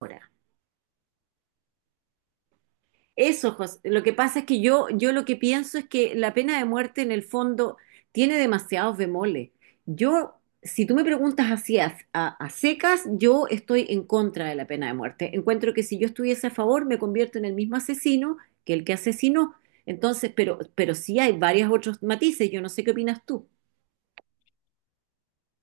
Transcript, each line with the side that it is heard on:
right: Ahora. Eso, José. Lo que pasa es que yo lo que pienso es que la pena de muerte en el fondo tiene demasiados bemoles. Yo, si tú me preguntas así a secas, yo estoy en contra de la pena de muerte. Encuentro que si yo estuviese a favor, me convierto en el mismo asesino que el que asesinó. Entonces, pero sí hay varios otros matices. Yo no sé qué opinas tú.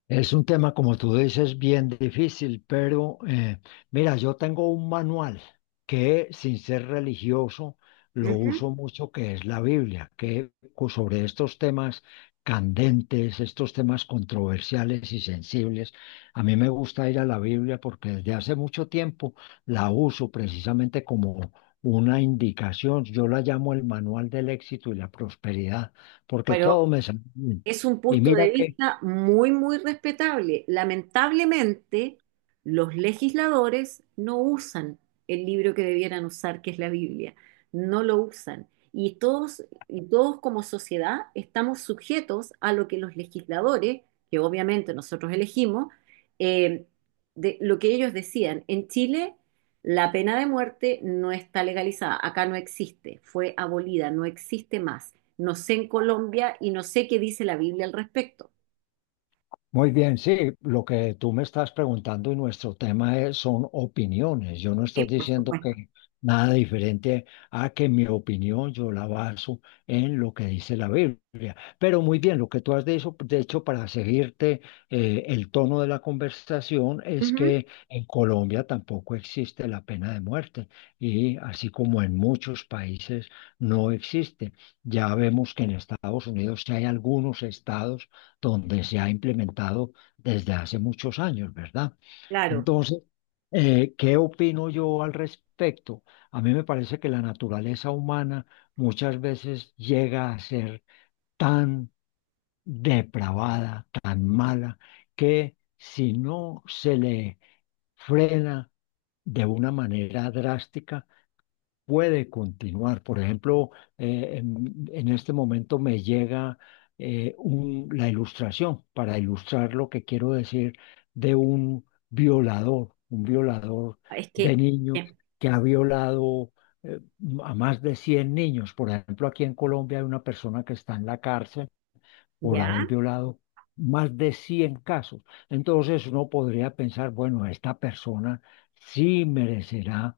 left: Es un tema, como tú dices, bien difícil, pero mira, yo tengo un manual que, sin ser religioso, lo
right: Ujú.
left: uso mucho, que es la Biblia, sobre estos temas candentes, estos temas controversiales y sensibles, a mí me gusta ir a la Biblia porque desde hace mucho tiempo la uso precisamente como una indicación. Yo la llamo el manual del éxito y la prosperidad, porque todo
right: Pero
left: sale bien.
right: es un
left: Y
right: punto
left: mira
right: de
left: que...
right: vista muy respetable. Lamentablemente, los legisladores no usan el libro que debieran usar, que es la Biblia. No lo usan. Y todos, y todos como sociedad estamos sujetos a lo que los legisladores, que obviamente nosotros elegimos, eh, de lo que ellos decían. En Chile, la pena de muerte no está legalizada, acá no existe, fue abolida, no existe más. No sé en Colombia y no sé qué dice la Biblia al respecto.
left: Muy bien, sí, lo que tú me estás preguntando y nuestro tema son opiniones. Yo no
right: Sí,
left: estoy
right: por
left: diciendo
right: supuesto.
left: que nada diferente a que mi opinión yo la baso en lo que dice la Biblia. Pero muy bien, lo que tú has dicho, de hecho, para seguirte el tono de la conversación es
right: Ujú.
left: que en Colombia tampoco existe la pena de muerte y así como en muchos países no existe. Ya vemos que en Estados Unidos sí hay algunos estados donde se ha implementado desde hace muchos años, ¿verdad?
right: Claro,
left: Entonces, ¿qué opino yo al respecto? A mí me parece que la naturaleza humana muchas veces llega a ser tan depravada, tan mala, que si no se le frena de una manera drástica, puede continuar. Por ejemplo, en este momento me llega la ilustración para ilustrar lo que quiero decir de un violador
right: es
left: de
right: que,
left: niños
right: eh,
left: que ha violado eh, a más de 100 niños. Por ejemplo, aquí en Colombia hay una persona que está en la cárcel por haber
right: ¿ya?
left: violado. Más de 100 casos. Entonces uno podría pensar, bueno, esta persona sí merecerá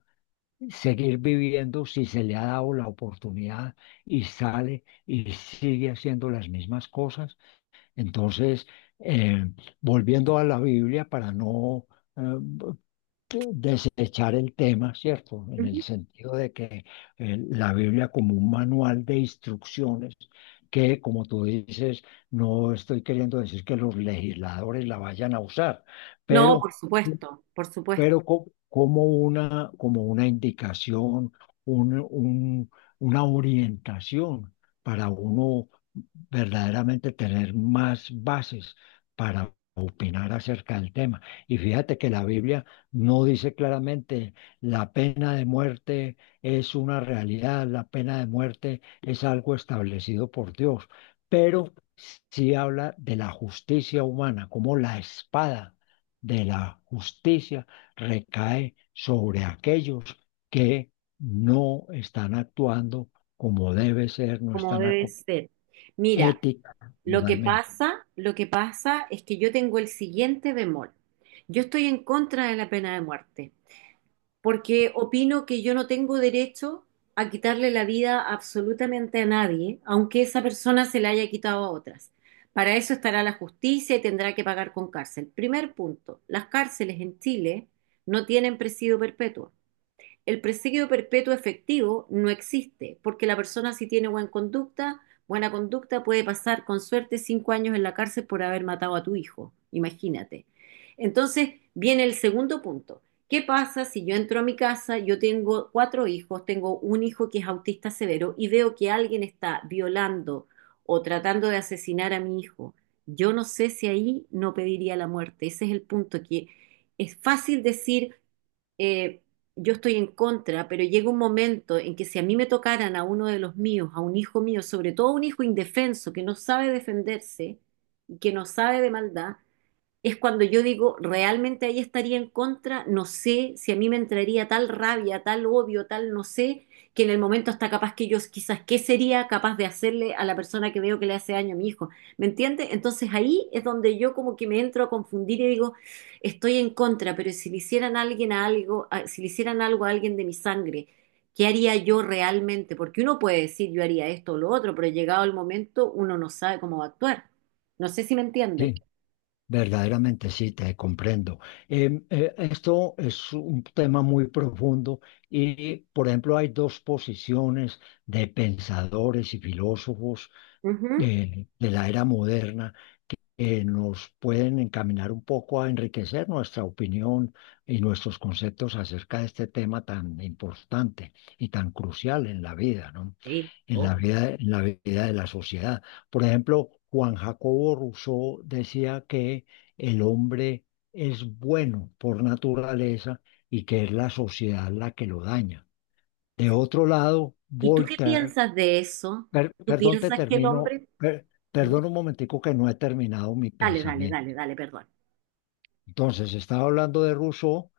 left: seguir viviendo si se le ha dado la oportunidad y sale y sigue haciendo las mismas cosas. Entonces, eh, volviendo a la Biblia para no eh, de- desechar el tema, ¿cierto? En el
right: Ujú.
left: sentido de que la Biblia como un manual de instrucciones. Que como tú dices, no estoy queriendo decir que los legisladores la vayan a usar,
right: No,
left: pero
right: por supuesto,
left: como una indicación, un- un- una orientación para uno verdaderamente tener más bases para opinar acerca del tema. Y fíjate que la Biblia no dice claramente la pena de muerte es una realidad, la pena de muerte es algo establecido por Dios, pero sí habla de la justicia humana, como la espada de la justicia recae sobre aquellos que no están actuando como debe ser, no
right: como
left: están
right: debe
left: acu-
right: ser. Mira,
left: Ética, realmente
right: lo que pasa es que yo tengo el siguiente bemol. Yo estoy en contra de la pena de muerte, porque opino que yo no tengo derecho a quitarle la vida absolutamente a nadie, aunque esa persona se la haya quitado a otras. Para eso estará la justicia y tendrá que pagar con cárcel. Primer punto, las cárceles en Chile no tienen presidio perpetuo. El presidio perpetuo efectivo no existe, porque la persona si tiene buena conducta puede pasar con suerte cinco años en la cárcel por haber matado a tu hijo, imagínate. Entonces viene el segundo punto. ¿Qué pasa si yo entro a mi casa, yo tengo cuatro hijos, tengo un hijo que es autista severo y veo que alguien está violando o tratando de asesinar a mi hijo? Yo no sé si ahí no pediría la muerte. Ese es el punto que es fácil decir, eh, yo estoy en contra, pero llega un momento en que si a mí me tocaran a uno de los míos, a un hijo mío, sobre todo un hijo indefenso que no sabe defenderse y que no sabe de maldad, es cuando yo digo, realmente ahí estaría en contra, no sé si a mí me entraría tal rabia, tal odio, tal no sé, que en el momento está capaz que yo quizás, ¿qué sería capaz de hacerle a la persona que veo que le hace daño a mi hijo? ¿Me entiende? Entonces ahí es donde yo como que me entro a confundir y digo, estoy en contra, pero si le hicieran a alguien a algo, si le hicieran algo a alguien de mi sangre, ¿qué haría yo realmente? Porque uno puede decir, yo haría esto o lo otro, pero llegado el momento uno no sabe cómo va a actuar. No sé si me entiende.
left: sí, verdaderamente sí, te comprendo. Esto es un tema muy profundo y, por ejemplo, hay dos posiciones de pensadores y filósofos de la era moderna que nos pueden encaminar un poco a enriquecer nuestra opinión y nuestros conceptos acerca de este tema tan importante y tan crucial en la vida, ¿no?
right: Sí,
left: En la
right: obvio.
left: vida, en la vida de la sociedad. Por ejemplo, Juan Jacobo Rousseau decía que el hombre es bueno por naturaleza y que es la sociedad la que lo daña. De otro lado,
right: ¿Y tú qué
left: Voltaire,
right: piensas de eso? ¿Tú
left: perdón, te
right: piensas que el
left: termino,
right: hombre...
left: perdón un momentico que no he terminado mi
right: Dale, dale,
left: pensamiento.
right: dale, dale, perdón.
left: Entonces, estaba hablando de Rousseau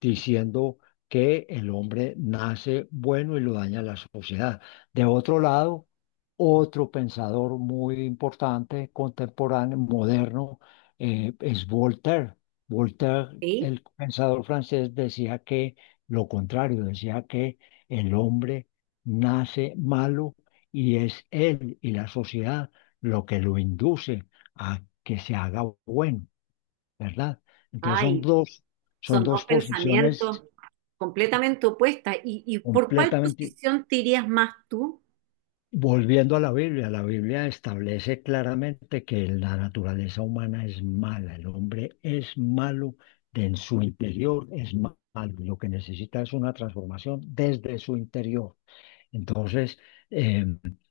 left: diciendo que el hombre nace bueno y lo daña la sociedad. De otro lado, otro pensador muy importante, contemporáneo, moderno, es Voltaire. Voltaire,
right: ¿Sí?
left: el pensador francés, decía que lo contrario, decía que el hombre nace malo y es él y la sociedad lo que lo induce a que se haga bueno. ¿Verdad? Entonces
right: Ay,
left: son
right: son dos
left: dos posiciones
right: pensamientos completamente opuestos. ¿Y por cuál
left: completamente,
right: posición te irías más tú?
left: volviendo a la Biblia establece claramente que la naturaleza humana es mala, el hombre es malo, de en su interior es malo, y lo que necesita es una transformación desde su interior. Entonces, eh,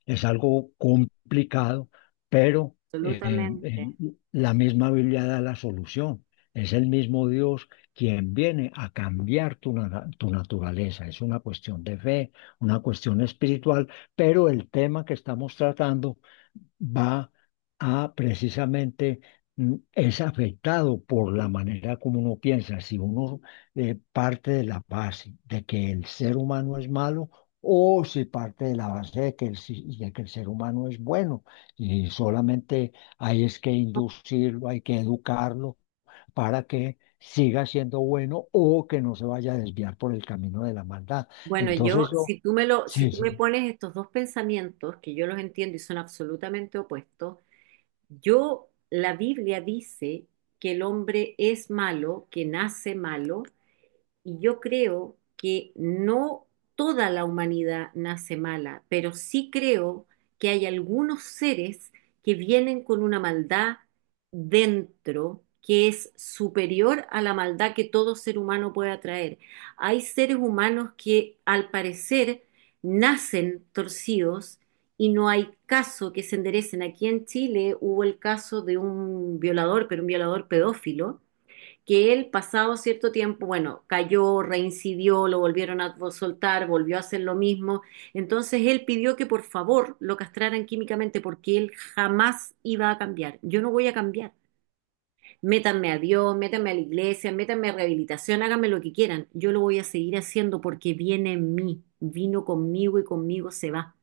left: es algo complicado, pero eh,
right: Absolutamente.
left: el- la misma Biblia da la solución. Es el mismo Dios quien viene a cambiar tu naturaleza. Es una cuestión de fe, una cuestión espiritual, pero el tema que estamos tratando va a precisamente es afectado por la manera como uno piensa, si uno parte de la base de que el ser humano es malo o si parte de la base de que el, si- de que el ser humano es bueno y solamente hay es que inducirlo, hay que educarlo para que siga siendo bueno o que no se vaya a desviar por el camino de la maldad.
right: Bueno, yo,
left: Entonces yo,
right: si tú me lo, si
left: sí,
right: tú
left: sí.
right: me pones estos dos pensamientos, que yo los entiendo y son absolutamente opuestos, yo, la Biblia dice que el hombre es malo, que nace malo, y yo creo que no toda la humanidad nace mala, pero sí creo que hay algunos seres que vienen con una maldad dentro que es superior a la maldad que todo ser humano puede atraer. Hay seres humanos que al parecer nacen torcidos y no hay caso que se enderecen. Aquí en Chile hubo el caso de un violador, pero un violador pedófilo que él pasado cierto tiempo, bueno, cayó, reincidió, lo volvieron a soltar, volvió a hacer lo mismo. Entonces él pidió que por favor lo castraran químicamente porque él jamás iba a cambiar. Yo no voy a cambiar. Métanme a Dios, métanme a la iglesia, métanme a rehabilitación, háganme lo que quieran. Yo lo voy a seguir haciendo porque viene en mí, vino conmigo y conmigo se va.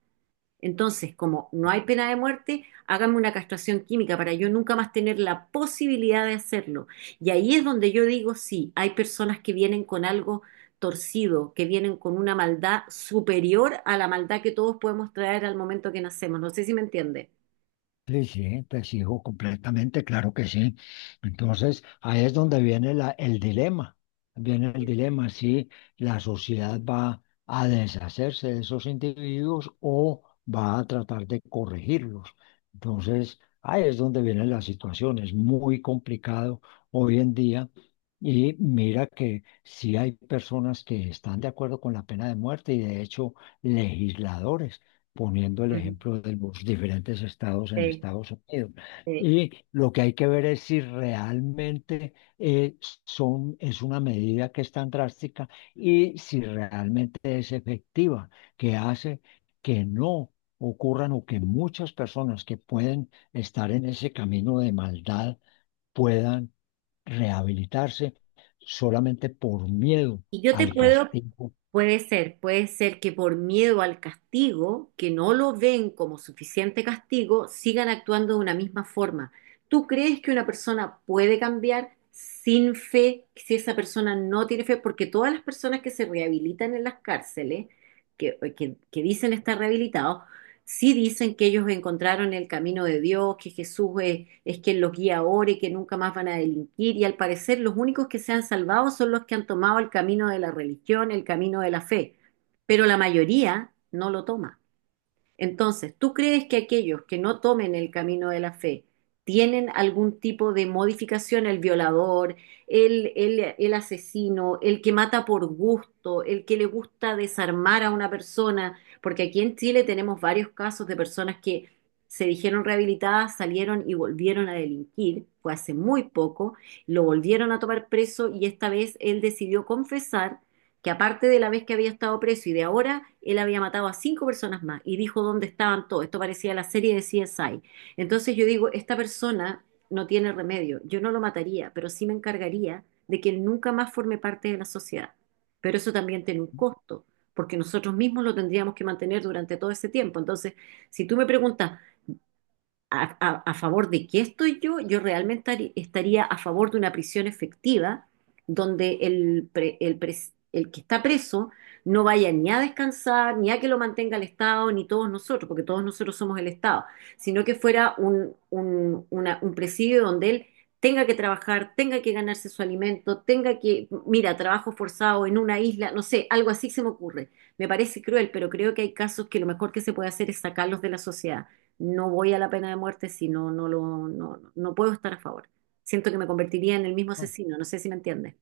right: Entonces, como no hay pena de muerte, hágame una castración química para yo nunca más tener la posibilidad de hacerlo. Y ahí es donde yo digo, sí, hay personas que vienen con algo torcido, que vienen con una maldad superior a la maldad que todos podemos traer al momento que nacemos. No sé si me entiende.
left: Sí, sí, te sigo completamente, claro que sí. Entonces, ahí es donde viene el dilema, viene el dilema si la sociedad va a deshacerse de esos individuos o va a tratar de corregirlos. Entonces, ahí es donde viene la situación, es muy complicado hoy en día y mira que sí hay personas que están de acuerdo con la pena de muerte y de hecho legisladores poniendo el
right: Mm,
left: ejemplo de los diferentes estados en
right: sí,
left: Estados Unidos.
right: sí.
left: Y lo que hay que ver es si realmente eh, es una medida que es tan drástica y si realmente es efectiva, que hace que no ocurran o que muchas personas que pueden estar en ese camino de maldad puedan rehabilitarse solamente por miedo
right: Y yo te
left: al
right: puedo.
left: castigo.
right: Puede ser que por miedo al castigo, que no lo ven como suficiente castigo, sigan actuando de una misma forma. ¿Tú crees que una persona puede cambiar sin fe si esa persona no tiene fe? Porque todas las personas que se rehabilitan en las cárceles, que dicen estar rehabilitados, sí dicen que ellos encontraron el camino de Dios, que Jesús es quien los guía ahora y que nunca más van a delinquir. Y al parecer los únicos que se han salvado son los que han tomado el camino de la religión, el camino de la fe. Pero la mayoría no lo toma. Entonces, ¿tú crees que aquellos que no tomen el camino de la fe tienen algún tipo de modificación? El violador, el asesino, el que mata por gusto, el que le gusta desarmar a una persona, porque aquí en Chile tenemos varios casos de personas que se dijeron rehabilitadas, salieron y volvieron a delinquir, fue hace muy poco, lo volvieron a tomar preso y esta vez él decidió confesar que aparte de la vez que había estado preso y de ahora, él había matado a cinco personas más y dijo dónde estaban todos. Esto parecía la serie de CSI. Entonces yo digo, esta persona no tiene remedio. Yo no lo mataría, pero sí me encargaría de que él nunca más forme parte de la sociedad. Pero eso también tiene un costo, porque nosotros mismos lo tendríamos que mantener durante todo ese tiempo. Entonces, si tú me preguntas, a favor de qué estoy yo, yo realmente estaría a favor de una prisión efectiva donde el que está preso no vaya ni a descansar, ni a que lo mantenga el Estado, ni todos nosotros, porque todos nosotros somos el Estado, sino que fuera un presidio donde él tenga que trabajar, tenga que ganarse su alimento, tenga que, mira, trabajo forzado en una isla, no sé, algo así se me ocurre. Me parece cruel, pero creo que hay casos que lo mejor que se puede hacer es sacarlos de la sociedad, no voy a la pena de muerte, si no, no lo, no, no puedo estar a favor. Siento que me convertiría en el mismo asesino, no sé si me entiendes.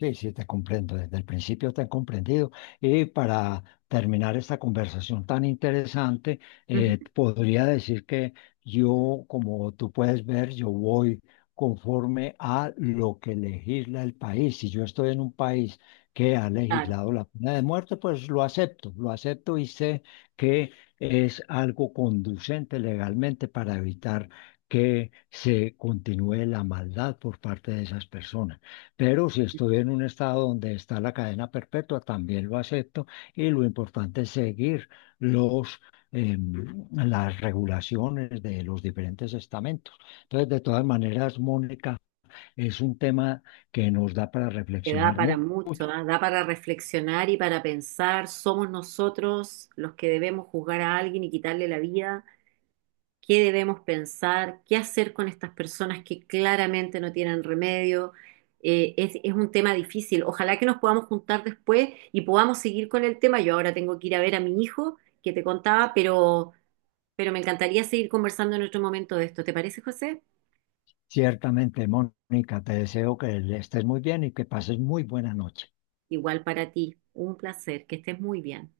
left: Sí, sí, te comprendo, desde el principio te he comprendido. Y para terminar esta conversación tan interesante,
right: Ujú.
left: podría decir que yo, como tú puedes ver, yo voy conforme a lo que legisla el país. Si yo estoy en un país que ha
right: Claro,
left: legislado la pena de muerte, pues lo acepto y sé que es algo conducente legalmente para evitar que se continúe la maldad por parte de esas personas. Pero si estoy en un estado donde está la cadena perpetua, también lo acepto y lo importante es seguir los, las regulaciones de los diferentes estamentos. Entonces, de todas maneras, Mónica, es un tema que nos da para
right: que da
left: reflexionar
right: para mucho,
left: mucho.
right: ¿ah? Da para reflexionar y para pensar, somos nosotros los que debemos juzgar a alguien y quitarle la vida, qué debemos pensar, qué hacer con estas personas que claramente no tienen remedio. Es un tema difícil. Ojalá que nos podamos juntar después y podamos seguir con el tema. Yo ahora tengo que ir a ver a mi hijo que te contaba, pero me encantaría seguir conversando en otro momento de esto. ¿Te parece, José?
left: Ciertamente, Mónica, te deseo que estés muy bien y que pases muy buena noche.
right: Igual para ti. Un placer. Que estés muy bien.